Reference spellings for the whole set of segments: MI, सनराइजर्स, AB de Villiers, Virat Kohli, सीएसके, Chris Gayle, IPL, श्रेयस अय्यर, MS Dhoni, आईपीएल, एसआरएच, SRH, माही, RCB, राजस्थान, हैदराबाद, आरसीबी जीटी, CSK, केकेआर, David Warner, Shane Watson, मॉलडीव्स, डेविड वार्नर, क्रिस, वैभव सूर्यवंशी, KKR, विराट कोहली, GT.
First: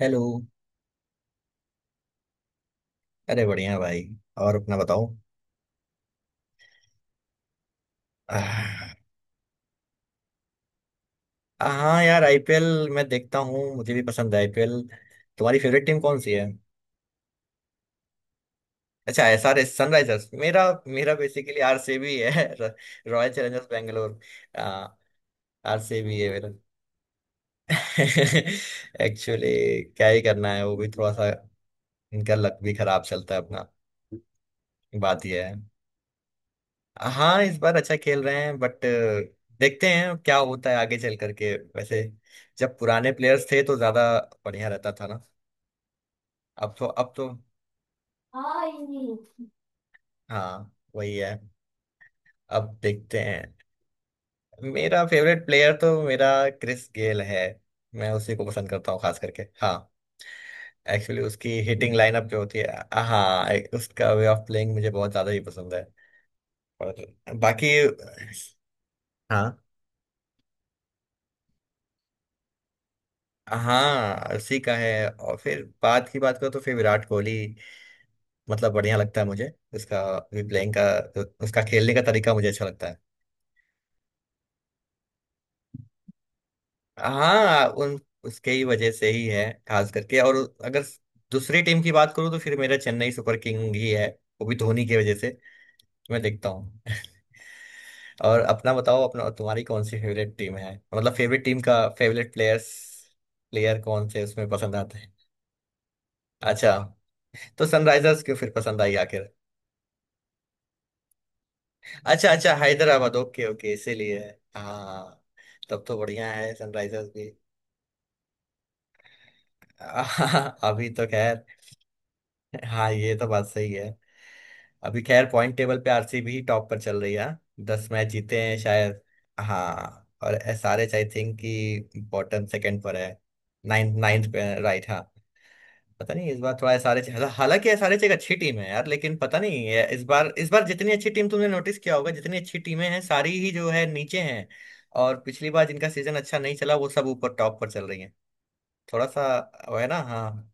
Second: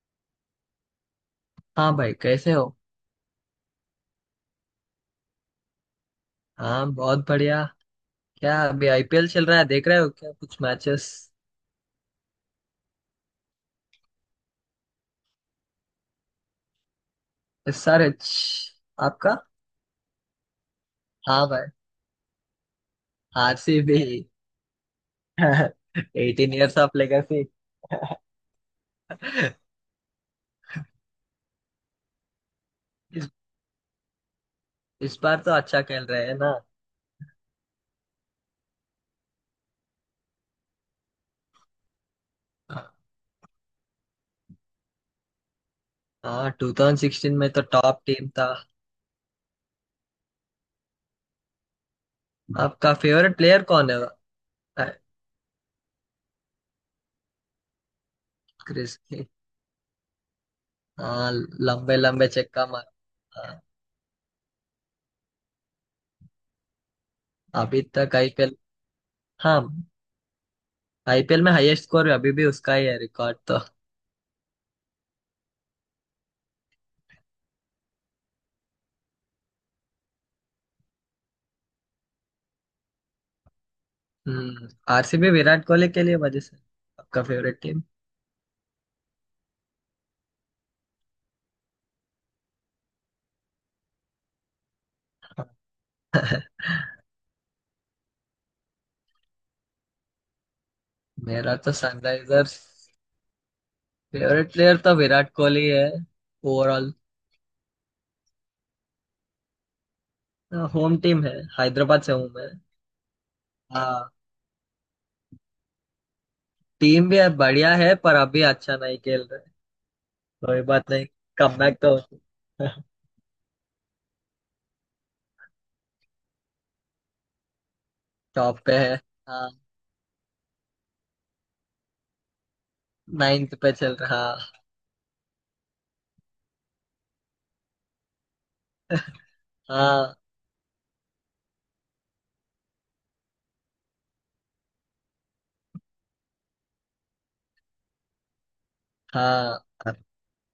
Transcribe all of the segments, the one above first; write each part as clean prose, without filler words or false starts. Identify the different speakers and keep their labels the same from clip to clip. Speaker 1: Hello.
Speaker 2: हाँ भाई, कैसे हो।
Speaker 1: अरे बढ़िया भाई। और अपना बताओ।
Speaker 2: हाँ, बहुत बढ़िया। क्या अभी
Speaker 1: आह,
Speaker 2: आईपीएल चल रहा है, देख रहे हो क्या कुछ मैचेस।
Speaker 1: हाँ यार आईपीएल मैं देखता हूँ, मुझे भी पसंद है आईपीएल। तुम्हारी फेवरेट टीम कौन सी है?
Speaker 2: इस सारे छ-
Speaker 1: अच्छा,
Speaker 2: आपका।
Speaker 1: SRS सनराइजर्स। मेरा मेरा
Speaker 2: हाँ
Speaker 1: बेसिकली
Speaker 2: भाई,
Speaker 1: आरसीबी है royal Challengers
Speaker 2: RCB.
Speaker 1: Bangalore. RCB है मेरा।
Speaker 2: 18 इयर्स ऑफ लेगेसी।
Speaker 1: एक्चुअली क्या ही करना है, वो भी थोड़ा सा इनका लक भी खराब
Speaker 2: इस,
Speaker 1: चलता है अपना।
Speaker 2: इस
Speaker 1: बात
Speaker 2: बार
Speaker 1: यह
Speaker 2: तो
Speaker 1: है,
Speaker 2: अच्छा खेल रहे हैं ना।
Speaker 1: हाँ इस बार अच्छा खेल रहे हैं बट देखते हैं अब क्या होता है आगे चल करके। वैसे जब पुराने प्लेयर्स थे तो ज्यादा बढ़िया रहता था ना।
Speaker 2: हाँ,
Speaker 1: अब तो
Speaker 2: 2016 में तो टॉप टीम था।
Speaker 1: हाँ, हाँ वही है, अब
Speaker 2: आपका
Speaker 1: देखते
Speaker 2: फेवरेट
Speaker 1: हैं।
Speaker 2: प्लेयर कौन है। अ,
Speaker 1: मेरा फेवरेट प्लेयर तो मेरा क्रिस गेल है। मैं उसी को पसंद करता
Speaker 2: क्रिस
Speaker 1: हूँ खास
Speaker 2: के।
Speaker 1: करके, हाँ। एक्चुअली
Speaker 2: हाँ,
Speaker 1: उसकी हिटिंग
Speaker 2: लंबे
Speaker 1: लाइनअप
Speaker 2: लंबे
Speaker 1: जो होती
Speaker 2: चक्का
Speaker 1: है,
Speaker 2: मार।
Speaker 1: हाँ,
Speaker 2: हाँ,
Speaker 1: उसका वे ऑफ प्लेइंग मुझे बहुत ज्यादा ही पसंद है। और बाकी,
Speaker 2: अभी तक आईपीएल।
Speaker 1: हाँ,
Speaker 2: हाँ, आईपीएल में हाईएस्ट स्कोर अभी भी उसका ही है, रिकॉर्ड तो।
Speaker 1: हाँ उसी का है। और फिर बात करो तो फिर विराट कोहली, मतलब बढ़िया लगता है मुझे। उसका प्लेइंग का, उसका खेलने का तरीका मुझे अच्छा लगता है।
Speaker 2: हम्म। आरसीबी विराट कोहली के लिए, वजह से। आपका फेवरेट
Speaker 1: हाँ
Speaker 2: टीम।
Speaker 1: उन उसके ही वजह से ही है खास करके। और अगर दूसरी टीम की बात करूँ तो फिर मेरा चेन्नई सुपर किंग ही है, वो भी धोनी की वजह से, मैं देखता हूँ और अपना बताओ, अपना तुम्हारी कौन सी फेवरेट टीम है, मतलब फेवरेट
Speaker 2: मेरा
Speaker 1: टीम
Speaker 2: तो
Speaker 1: का फेवरेट
Speaker 2: सनराइजर्स।
Speaker 1: प्लेयर्स प्लेयर कौन से उसमें
Speaker 2: फेवरेट
Speaker 1: पसंद
Speaker 2: प्लेयर तो
Speaker 1: आते हैं?
Speaker 2: विराट कोहली है,
Speaker 1: अच्छा,
Speaker 2: ओवरऑल।
Speaker 1: तो सनराइजर्स क्यों फिर पसंद आई आखिर?
Speaker 2: होम टीम है, हैदराबाद से हूँ
Speaker 1: अच्छा
Speaker 2: मैं।
Speaker 1: अच्छा, हैदराबाद, ओके ओके,
Speaker 2: हाँ,
Speaker 1: इसीलिए। हाँ, तब तो बढ़िया है सनराइजर्स
Speaker 2: टीम भी
Speaker 1: भी।
Speaker 2: बढ़िया है, पर अभी अच्छा नहीं खेल रहे।
Speaker 1: हाँ,
Speaker 2: कोई
Speaker 1: अभी
Speaker 2: बात
Speaker 1: तो
Speaker 2: नहीं,
Speaker 1: खैर।
Speaker 2: कमबैक तो।
Speaker 1: हाँ ये तो बात सही है। अभी खैर पॉइंट टेबल पे आरसीबी ही टॉप पर चल रही है, 10 मैच जीते हैं
Speaker 2: टॉप पे है।
Speaker 1: शायद।
Speaker 2: हाँ,
Speaker 1: हाँ, और एसआरएच आई थिंक कि बॉटम सेकंड पर है।
Speaker 2: नाइन्थ पे चल
Speaker 1: नाइन्थ
Speaker 2: रहा।
Speaker 1: नाइन्थ पे, राइट, हाँ। पता नहीं इस बार थोड़ा एसआरएच, हालांकि एसआरएच एक अच्छी टीम है यार, लेकिन पता नहीं ये
Speaker 2: हाँ।
Speaker 1: इस बार जितनी अच्छी टीम, तुमने नोटिस किया होगा, जितनी अच्छी टीमें हैं सारी ही जो है नीचे हैं। और पिछली बार जिनका सीजन अच्छा नहीं चला वो सब ऊपर टॉप पर चल रही हैं थोड़ा सा।
Speaker 2: हाँ।
Speaker 1: वो है
Speaker 2: हाँ,
Speaker 1: ना, हाँ।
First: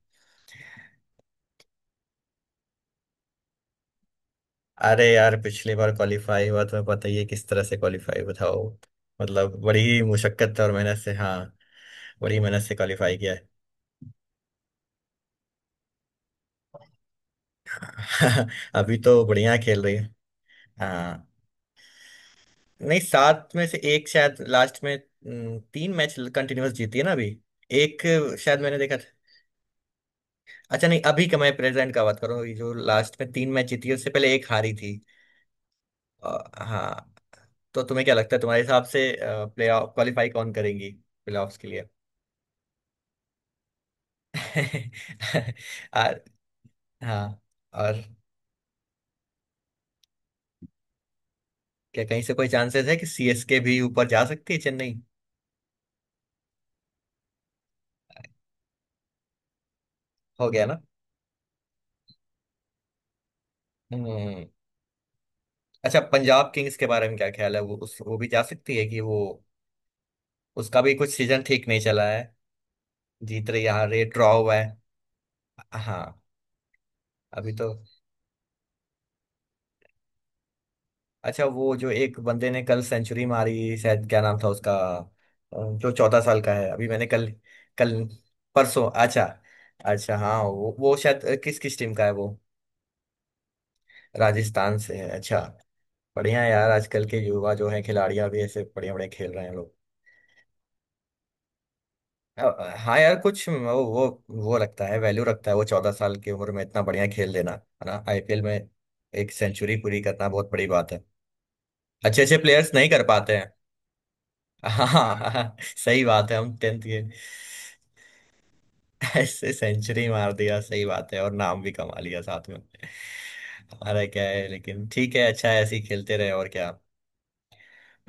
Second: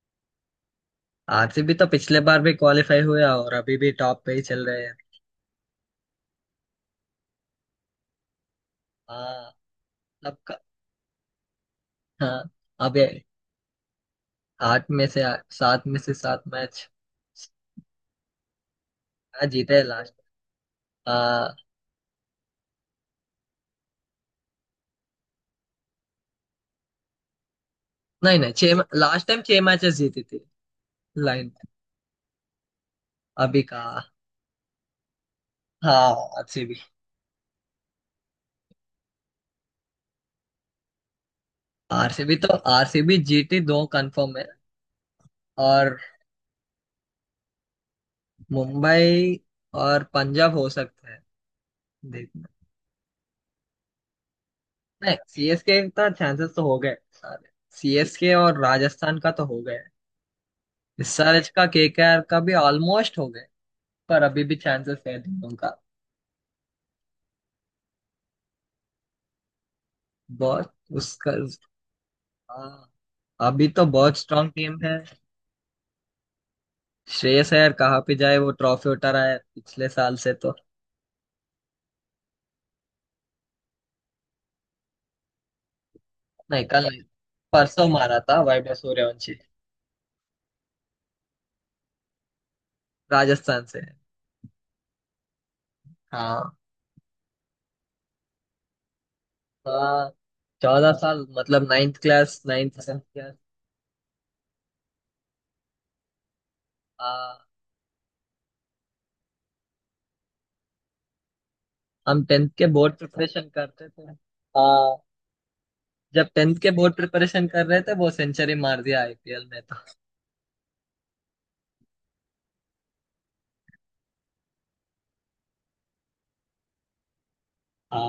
Speaker 2: आरसीबी तो पिछले बार भी क्वालिफाई हुआ, और अभी भी टॉप पे ही चल रहे हैं।
Speaker 1: अरे यार पिछली बार क्वालिफाई हुआ, तुम्हें पता ही है किस तरह से क्वालिफाई, बताओ,
Speaker 2: हाँ।
Speaker 1: मतलब बड़ी
Speaker 2: अब
Speaker 1: मुशक्कत
Speaker 2: क-
Speaker 1: और मेहनत से, हाँ, बड़ी
Speaker 2: हाँ,
Speaker 1: मेहनत से
Speaker 2: अब ये
Speaker 1: क्वालिफाई किया है।
Speaker 2: आठ में से सात में से सात मैच
Speaker 1: अभी तो
Speaker 2: क्या
Speaker 1: बढ़िया
Speaker 2: जीते
Speaker 1: खेल
Speaker 2: है
Speaker 1: रही है।
Speaker 2: लास्ट।
Speaker 1: हाँ,
Speaker 2: आ,
Speaker 1: नहीं, सात में से एक शायद लास्ट में। तीन मैच कंटिन्यूअस जीती है ना अभी। एक
Speaker 2: नहीं नहीं,
Speaker 1: शायद मैंने
Speaker 2: छह
Speaker 1: देखा था।
Speaker 2: लास्ट टाइम 6 मैचेस जीती थी।
Speaker 1: अच्छा, नहीं, अभी का
Speaker 2: लाइन।
Speaker 1: मैं प्रेजेंट का बात करूँ जो लास्ट में तीन
Speaker 2: अभी
Speaker 1: मैच
Speaker 2: का।
Speaker 1: जीती है, उससे पहले एक हारी थी।
Speaker 2: हाँ,
Speaker 1: अ,
Speaker 2: आरसीबी।
Speaker 1: हाँ। तो तुम्हें क्या लगता है, तुम्हारे हिसाब से प्ले ऑफ क्वालिफाई कौन करेंगी, प्ले ऑफ्स के लिए?
Speaker 2: आरसीबी तो आरसीबी जीटी दो कंफर्म है। और
Speaker 1: और, हाँ, और
Speaker 2: मुंबई और पंजाब हो सकते हैं।
Speaker 1: क्या कहीं से कोई
Speaker 2: देखना,
Speaker 1: चांसेस है कि सीएसके भी ऊपर जा सकती है, चेन्नई?
Speaker 2: नहीं सीएसके का चांसेस तो हो गए सारे। सीएसके और राजस्थान का तो हो गए।
Speaker 1: हो गया ना।
Speaker 2: एसआरएच का, केकेआर का भी ऑलमोस्ट हो गए। पर
Speaker 1: हम्म।
Speaker 2: अभी भी चांसेस है दोनों का।
Speaker 1: अच्छा, पंजाब किंग्स के बारे में क्या ख्याल है, वो उस वो भी जा सकती है कि वो,
Speaker 2: बहुत।
Speaker 1: उसका भी कुछ
Speaker 2: उसका।
Speaker 1: सीजन ठीक नहीं चला है,
Speaker 2: हाँ,
Speaker 1: जीत रही,
Speaker 2: अभी तो
Speaker 1: हार रही,
Speaker 2: बहुत
Speaker 1: ड्रॉ
Speaker 2: स्ट्रांग
Speaker 1: हुआ है।
Speaker 2: टीम है।
Speaker 1: हाँ, अभी
Speaker 2: श्रेयस
Speaker 1: तो,
Speaker 2: अय्यर कहाँ पे जाए, वो ट्रॉफी उठा रहा है पिछले साल से तो।
Speaker 1: अच्छा, वो जो एक बंदे ने कल सेंचुरी मारी शायद, क्या नाम था उसका? अ, जो 14 साल का
Speaker 2: नहीं
Speaker 1: है, अभी
Speaker 2: कल नहीं,
Speaker 1: मैंने कल,
Speaker 2: परसों
Speaker 1: कल
Speaker 2: मारा था, वैभव
Speaker 1: परसों, अच्छा,
Speaker 2: सूर्यवंशी।
Speaker 1: अच्छा, हाँ वो, शायद किस किस टीम का है वो?
Speaker 2: राजस्थान से है।
Speaker 1: राजस्थान से है, अच्छा। बढ़िया है
Speaker 2: हाँ।
Speaker 1: यार आजकल के युवा जो है खिलाड़ियां भी ऐसे बढ़िया बढ़िया खेल रहे हैं लोग।
Speaker 2: हाँ, 14 साल मतलब नाइन्थ क्लास, नाइन्थ
Speaker 1: हाँ यार
Speaker 2: क्लास।
Speaker 1: कुछ वो, वो लगता है वैल्यू रखता है वो, 14 साल की उम्र में इतना बढ़िया खेल
Speaker 2: हाँ,
Speaker 1: देना है ना आईपीएल में। एक सेंचुरी पूरी करना बहुत बड़ी बात है, अच्छे
Speaker 2: हम
Speaker 1: अच्छे
Speaker 2: टेंथ के
Speaker 1: प्लेयर्स नहीं
Speaker 2: बोर्ड
Speaker 1: कर पाते
Speaker 2: प्रिपरेशन
Speaker 1: हैं।
Speaker 2: करते थे। हाँ,
Speaker 1: हाँ सही
Speaker 2: जब
Speaker 1: बात है,
Speaker 2: टेंथ
Speaker 1: हम
Speaker 2: के
Speaker 1: टेंथ
Speaker 2: बोर्ड
Speaker 1: के।
Speaker 2: प्रिपरेशन कर रहे थे, वो सेंचुरी मार दिया आईपीएल
Speaker 1: ऐसे
Speaker 2: में तो।
Speaker 1: सेंचुरी मार दिया, सही बात है, और नाम भी कमा लिया साथ में। हमारा क्या है, लेकिन ठीक है, अच्छा है ऐसे ही खेलते रहे, और क्या।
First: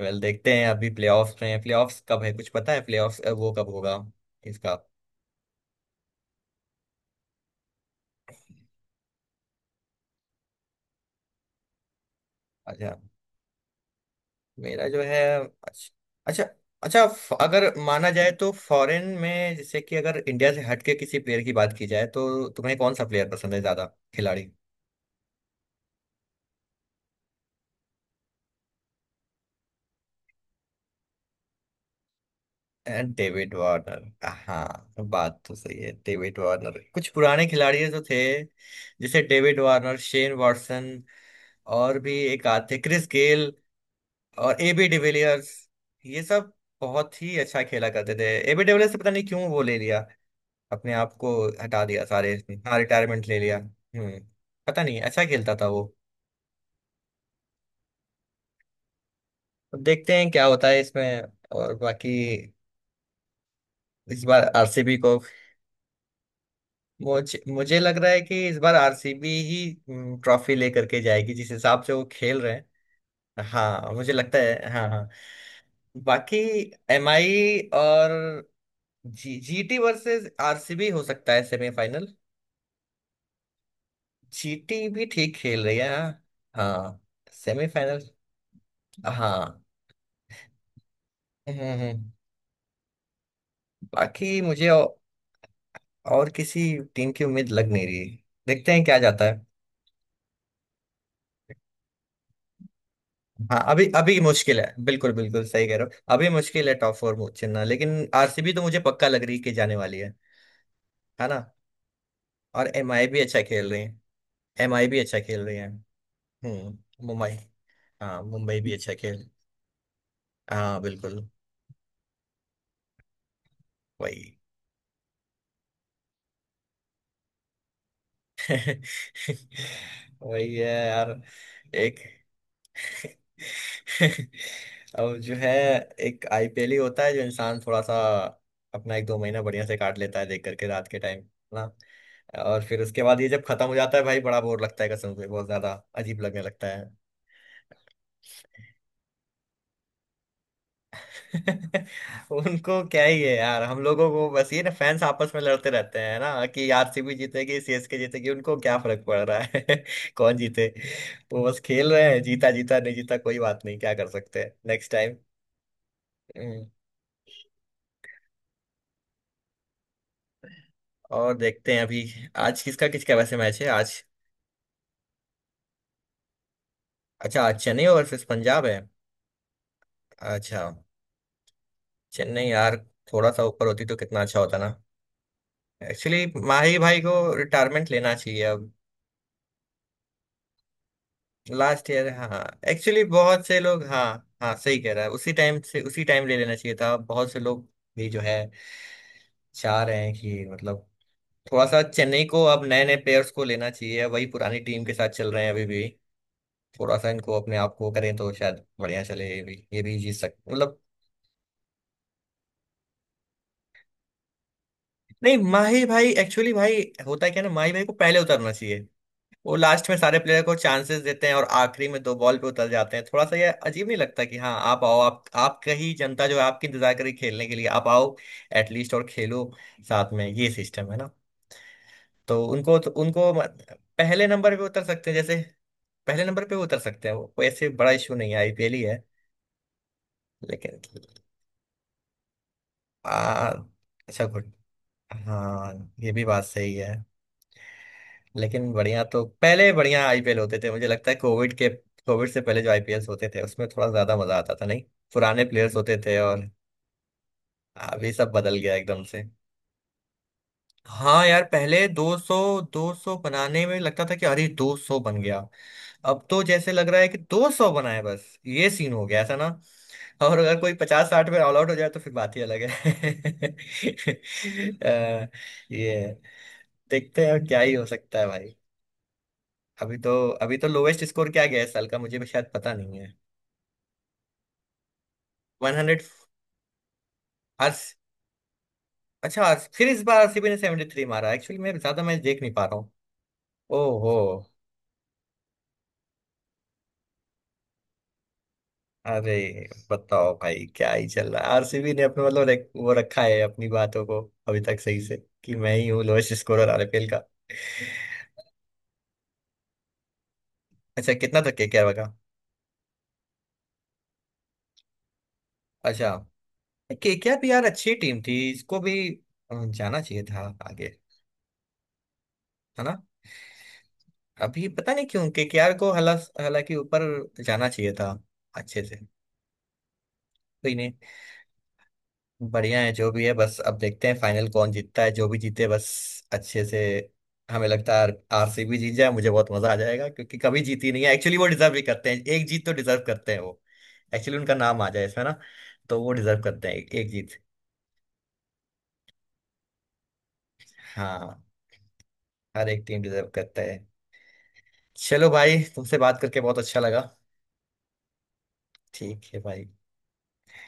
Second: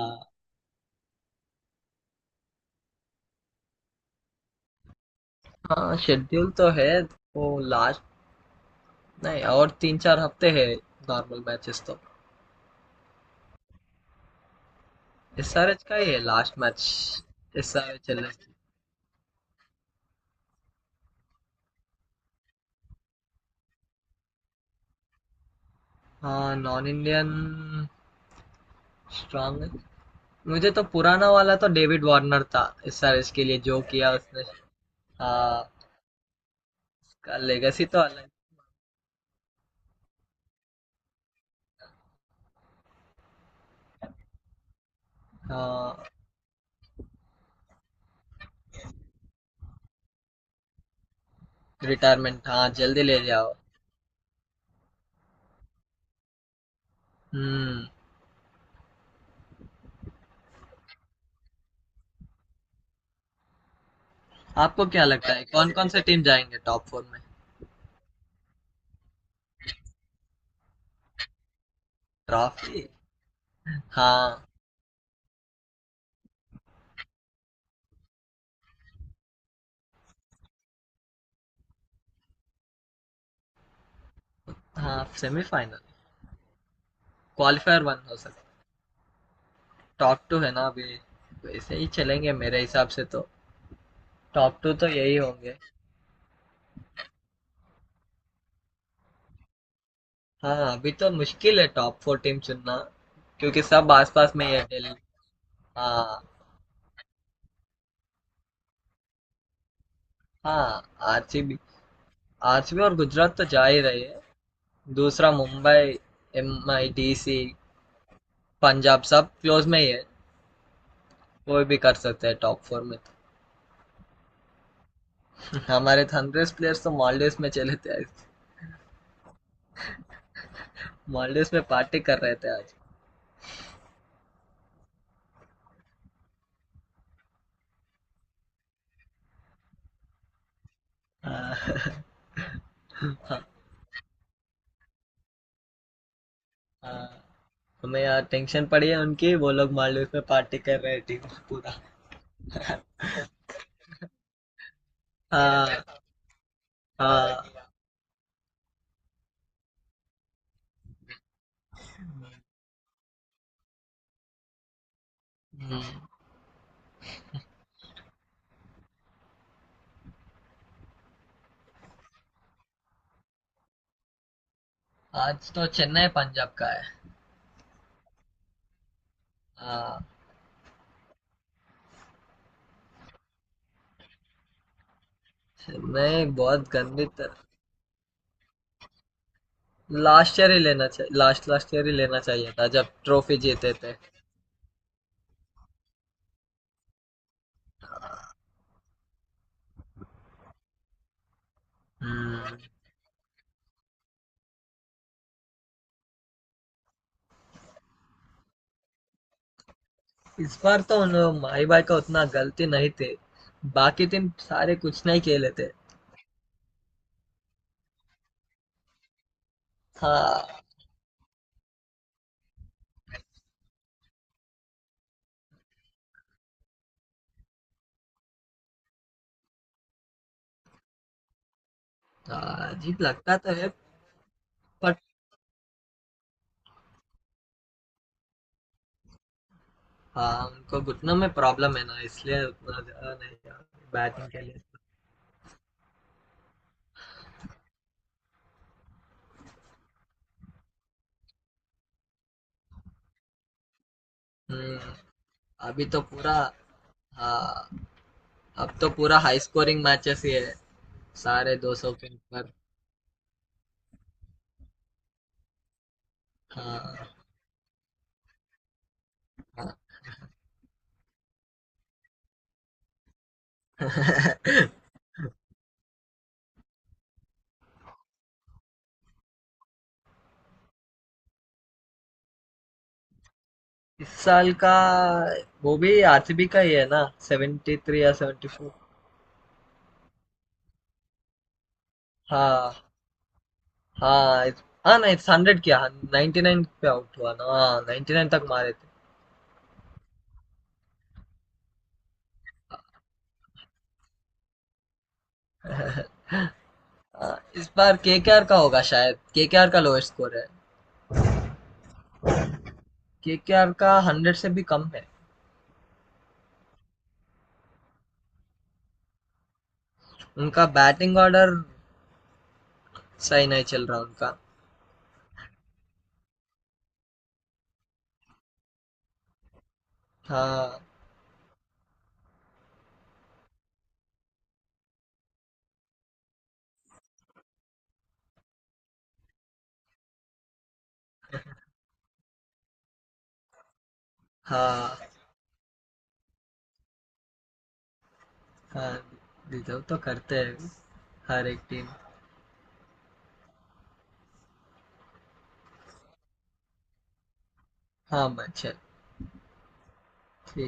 Speaker 1: वेल, देखते हैं। अभी प्लेऑफ्स में, प्लेऑफ्स कब है कुछ पता है, प्लेऑफ्स वो कब होगा इसका?
Speaker 2: हाँ, शेड्यूल तो है। वो लास्ट। नहीं, और 3-4 हफ्ते है नॉर्मल मैचेस तो।
Speaker 1: अच्छा। मेरा जो है,
Speaker 2: एसआरएच
Speaker 1: अच्छा,
Speaker 2: का ये
Speaker 1: अच्छा,
Speaker 2: लास्ट मैच।
Speaker 1: अच्छा अगर माना
Speaker 2: एसआरएच
Speaker 1: जाए
Speaker 2: एलएस।
Speaker 1: तो फॉरेन में, जैसे कि अगर इंडिया से हटके किसी प्लेयर की बात की जाए तो तुम्हें कौन सा प्लेयर पसंद है ज्यादा खिलाड़ी?
Speaker 2: हाँ, नॉन इंडियन स्ट्रांग है। मुझे तो पुराना वाला तो डेविड वार्नर था, एसआरएच के
Speaker 1: डेविड
Speaker 2: लिए जो किया
Speaker 1: वार्नर,
Speaker 2: उसने।
Speaker 1: हाँ बात तो
Speaker 2: हाँ,
Speaker 1: सही है, डेविड वार्नर कुछ
Speaker 2: उसका
Speaker 1: पुराने खिलाड़ी
Speaker 2: लेगेसी तो
Speaker 1: जो थे,
Speaker 2: अलग।
Speaker 1: जैसे डेविड वार्नर, शेन वाटसन, और भी एक आध थे, क्रिस गेल और एबी डिविलियर्स,
Speaker 2: हाँ,
Speaker 1: ये सब बहुत ही अच्छा खेला करते थे। एबी डिविलियर्स से पता नहीं क्यों वो ले लिया, अपने आप को हटा दिया सारे
Speaker 2: रिटायरमेंट,
Speaker 1: इसमें,
Speaker 2: हाँ
Speaker 1: हाँ
Speaker 2: जल्दी ले
Speaker 1: रिटायरमेंट ले
Speaker 2: जाओ।
Speaker 1: लिया। हम्म, पता नहीं, अच्छा खेलता था वो।
Speaker 2: हम्म।
Speaker 1: अब देखते हैं क्या होता है इसमें। और बाकी, इस बार
Speaker 2: आपको
Speaker 1: आरसीबी
Speaker 2: क्या
Speaker 1: को,
Speaker 2: लगता है, कौन कौन से टीम जाएंगे टॉप फोर में।
Speaker 1: मुझे मुझे लग रहा है कि इस बार आरसीबी ही, ट्रॉफी लेकर के जाएगी जिस हिसाब से वो खेल रहे
Speaker 2: ट्रॉफी।
Speaker 1: हैं। हाँ मुझे लगता
Speaker 2: हाँ।
Speaker 1: है, हाँ, हाँ। बाकी एम आई, और जी जीटी वर्सेस आरसीबी हो सकता है सेमीफाइनल। जीटी भी
Speaker 2: हाँ,
Speaker 1: ठीक खेल रही
Speaker 2: सेमीफाइनल।
Speaker 1: है। हाँ,
Speaker 2: क्वालिफायर वन
Speaker 1: सेमीफाइनल,
Speaker 2: हो सकता है।
Speaker 1: हाँ।
Speaker 2: टॉप टू है ना अभी।
Speaker 1: हैं
Speaker 2: वैसे ही
Speaker 1: हैं।
Speaker 2: चलेंगे मेरे हिसाब से तो।
Speaker 1: बाकी
Speaker 2: टॉप
Speaker 1: मुझे
Speaker 2: टू तो यही होंगे।
Speaker 1: और किसी टीम की उम्मीद लग नहीं रही, देखते हैं क्या जाता है।
Speaker 2: हाँ, अभी तो मुश्किल है टॉप फोर टीम चुनना,
Speaker 1: हाँ
Speaker 2: क्योंकि
Speaker 1: अभी
Speaker 2: सब
Speaker 1: अभी
Speaker 2: आसपास में ही
Speaker 1: मुश्किल
Speaker 2: है
Speaker 1: है,
Speaker 2: दिल्ली।
Speaker 1: बिल्कुल बिल्कुल सही कह रहे हो,
Speaker 2: हाँ।
Speaker 1: अभी मुश्किल है टॉप फोर चुनना, लेकिन आरसीबी तो मुझे पक्का लग रही है कि जाने वाली है
Speaker 2: हाँ,
Speaker 1: है ना।
Speaker 2: आरसीबी।
Speaker 1: और
Speaker 2: आरसीबी और
Speaker 1: एमआई भी
Speaker 2: गुजरात
Speaker 1: अच्छा
Speaker 2: तो जा
Speaker 1: खेल
Speaker 2: ही
Speaker 1: रही है,
Speaker 2: रही है।
Speaker 1: एमआई भी अच्छा
Speaker 2: दूसरा
Speaker 1: खेल रही है
Speaker 2: मुंबई। एम आई
Speaker 1: हम्म,
Speaker 2: डी
Speaker 1: मुंबई,
Speaker 2: सी।
Speaker 1: हाँ मुंबई भी अच्छा
Speaker 2: पंजाब
Speaker 1: खेल।
Speaker 2: सब क्लोज में ही है।
Speaker 1: हाँ बिल्कुल,
Speaker 2: कोई भी कर सकते हैं टॉप फोर में।
Speaker 1: वही।
Speaker 2: तो हमारे थंडर्स प्लेयर्स तो मॉलडीव्स में चले थे आज।
Speaker 1: वही है यार,
Speaker 2: मॉलडीव्स में
Speaker 1: एक
Speaker 2: पार्टी कर रहे थे आज।
Speaker 1: और जो है, एक आईपीएल ही होता है जो इंसान थोड़ा सा अपना एक दो महीना बढ़िया से काट लेता है देख करके रात के टाइम ना,
Speaker 2: हाँ।
Speaker 1: और फिर उसके बाद ये जब
Speaker 2: हाँ।
Speaker 1: खत्म हो जाता है भाई बड़ा बोर लगता है कसम से बहुत ज्यादा, अजीब लगने लगता
Speaker 2: हाँ।
Speaker 1: है।
Speaker 2: हमें यार टेंशन पड़ी है उनकी, वो लोग मॉलडीव्स में पार्टी कर रहे हैं टीम पूरा।
Speaker 1: उनको क्या ही है यार, हम लोगों को बस ये ना, फैंस आपस में लड़ते
Speaker 2: हाँ।
Speaker 1: रहते हैं ना कि आरसीबी जीतेगी,
Speaker 2: हाँ।
Speaker 1: सीएसके जीतेगी, उनको क्या फर्क पड़ रहा है। कौन जीते, वो बस खेल रहे हैं, जीता जीता, नहीं जीता कोई बात नहीं, क्या कर सकते हैं नेक्स्ट टाइम।
Speaker 2: हम्म।
Speaker 1: और देखते हैं, अभी आज किसका किसका वैसे मैच है आज?
Speaker 2: आज तो चेन्नई पंजाब का है।
Speaker 1: अच्छा, आज चेन्नई वर्सेस पंजाब है।
Speaker 2: हाँ,
Speaker 1: अच्छा, चेन्नई यार थोड़ा सा ऊपर होती तो कितना अच्छा होता ना। एक्चुअली
Speaker 2: चेन्नई बहुत
Speaker 1: माही भाई
Speaker 2: गंदी
Speaker 1: को
Speaker 2: तरह।
Speaker 1: रिटायरमेंट लेना चाहिए अब।
Speaker 2: लास्ट ईयर ही लेना चाहिए, लास्ट लास्ट ईयर
Speaker 1: लास्ट
Speaker 2: ही
Speaker 1: ईयर,
Speaker 2: लेना
Speaker 1: हाँ,
Speaker 2: चाहिए था जब
Speaker 1: एक्चुअली
Speaker 2: ट्रॉफी
Speaker 1: बहुत से
Speaker 2: जीते
Speaker 1: लोग,
Speaker 2: थे।
Speaker 1: हाँ, हाँ सही कह रहा है, उसी टाइम से, उसी टाइम ले लेना चाहिए था। बहुत से लोग भी जो है चाह रहे हैं कि मतलब थोड़ा सा चेन्नई को
Speaker 2: हम्म।
Speaker 1: अब नए नए प्लेयर्स को लेना चाहिए, वही पुरानी टीम के साथ चल रहे हैं अभी भी। थोड़ा सा इनको अपने आप को करें तो शायद बढ़िया चले, ये भी जीत सकते
Speaker 2: इस
Speaker 1: मतलब।
Speaker 2: बार तो उन, माही भाई का उतना गलती नहीं थी, बाकी टीम सारे कुछ नहीं
Speaker 1: नहीं
Speaker 2: खेले थे।
Speaker 1: माही भाई, एक्चुअली भाई, होता है क्या ना, माही भाई को पहले उतरना चाहिए। वो लास्ट में सारे प्लेयर को
Speaker 2: हाँ।
Speaker 1: चांसेस देते हैं और आखिरी में दो बॉल पे उतर जाते हैं, थोड़ा सा ये अजीब नहीं लगता कि हाँ आप आओ, आप आपका ही जनता जो है आपकी इंतजार करी खेलने के लिए, आप आओ, एटलीस्ट और खेलो साथ में। ये सिस्टम है ना तो
Speaker 2: हाँ, अजीब
Speaker 1: उनको
Speaker 2: लगता तो है।
Speaker 1: पहले नंबर पे उतर
Speaker 2: बट
Speaker 1: सकते हैं जैसे, पहले नंबर पे उतर सकते हैं, वो कोई ऐसे बड़ा इशू नहीं है आईपीएल ही है।
Speaker 2: हाँ,
Speaker 1: लेकिन
Speaker 2: उनको घुटनों में प्रॉब्लम है ना, इसलिए उतना
Speaker 1: आ,
Speaker 2: ज्यादा नहीं
Speaker 1: अच्छा,
Speaker 2: बैटिंग के
Speaker 1: गुड,
Speaker 2: लिए।
Speaker 1: हाँ ये भी बात सही है। लेकिन बढ़िया तो पहले बढ़िया आईपीएल होते थे, मुझे लगता है कोविड के, कोविड से पहले जो आईपीएल होते थे उसमें थोड़ा ज्यादा मजा आता था, नहीं?
Speaker 2: हम्म।
Speaker 1: पुराने प्लेयर्स
Speaker 2: अभी
Speaker 1: होते
Speaker 2: तो
Speaker 1: थे,
Speaker 2: पूरा।
Speaker 1: और
Speaker 2: हाँ,
Speaker 1: अभी सब बदल गया
Speaker 2: अब तो
Speaker 1: एकदम
Speaker 2: पूरा
Speaker 1: से।
Speaker 2: हाई स्कोरिंग मैचेस ही है।
Speaker 1: हाँ यार
Speaker 2: साढ़े दो
Speaker 1: पहले
Speaker 2: सौ के ऊपर।
Speaker 1: 200 बनाने में लगता था कि अरे 200 बन गया, अब तो जैसे लग रहा
Speaker 2: हाँ,
Speaker 1: है कि 200 बनाए बस, ये सीन हो गया ऐसा ना। और अगर कोई 50 60 में ऑल आउट हो जाए तो फिर बात ही अलग है। अ, ये देखते हैं अब क्या ही हो सकता है भाई। अभी तो अभी तो लोवेस्ट स्कोर क्या गया इस साल का, मुझे भी शायद पता नहीं है।
Speaker 2: इस साल का।
Speaker 1: वन
Speaker 2: वो भी
Speaker 1: हंड्रेड।
Speaker 2: आरसीबी का ही है ना, सेवेंटी
Speaker 1: अर्स,
Speaker 2: थ्री या 74।
Speaker 1: अच्छा फिर इस बार आरसीबी ने 73 मारा। एक्चुअली मैं ज्यादा मैच देख नहीं पा रहा
Speaker 2: हाँ।
Speaker 1: हूँ। ओहो,
Speaker 2: हाँ हाँ ना इस 100 किया, 99 पे आउट हुआ ना, हाँ 99 तक मारे थे।
Speaker 1: अरे बताओ भाई क्या ही चल रहा है, आरसीबी ने अपना मतलब वो रखा है अपनी बातों को अभी तक सही से कि मैं ही हूँ लोएस्ट स्कोरर आरपीएल का।
Speaker 2: हाँ, इस बार केकेआर का होगा शायद, केकेआर का लोएस्ट स्कोर है।
Speaker 1: अच्छा, कितना था केकेआर का?
Speaker 2: केकेआर का 100 से भी कम है।
Speaker 1: अच्छा, केकेआर भी यार अच्छी टीम थी, इसको भी जाना चाहिए था
Speaker 2: उनका
Speaker 1: आगे,
Speaker 2: बैटिंग ऑर्डर
Speaker 1: है ना।
Speaker 2: सही नहीं चल रहा उनका।
Speaker 1: अभी पता नहीं क्यों केकेआर को हला हालांकि ऊपर जाना चाहिए था अच्छे से। कोई
Speaker 2: हाँ।
Speaker 1: नहीं, बढ़िया है जो भी है, बस अब देखते हैं फाइनल कौन जीतता है, जो भी जीते बस अच्छे से। हमें लगता है आरसीबी जीत जाए मुझे बहुत मजा आ जाएगा, क्योंकि कभी जीती नहीं है एक्चुअली, वो डिजर्व भी करते हैं, एक जीत तो डिजर्व करते हैं वो, एक्चुअली उनका नाम आ
Speaker 2: हाँ।
Speaker 1: जाए इसमें ना, तो वो डिजर्व करते हैं एक जीत।
Speaker 2: हाँ, डिजर्व तो करते हैं,
Speaker 1: हाँ,
Speaker 2: हर एक टीम।
Speaker 1: हर एक टीम डिजर्व करता है। चलो भाई, तुमसे बात करके बहुत अच्छा लगा।
Speaker 2: हाँ, मैं चल,
Speaker 1: ठीक है भाई।
Speaker 2: ठीक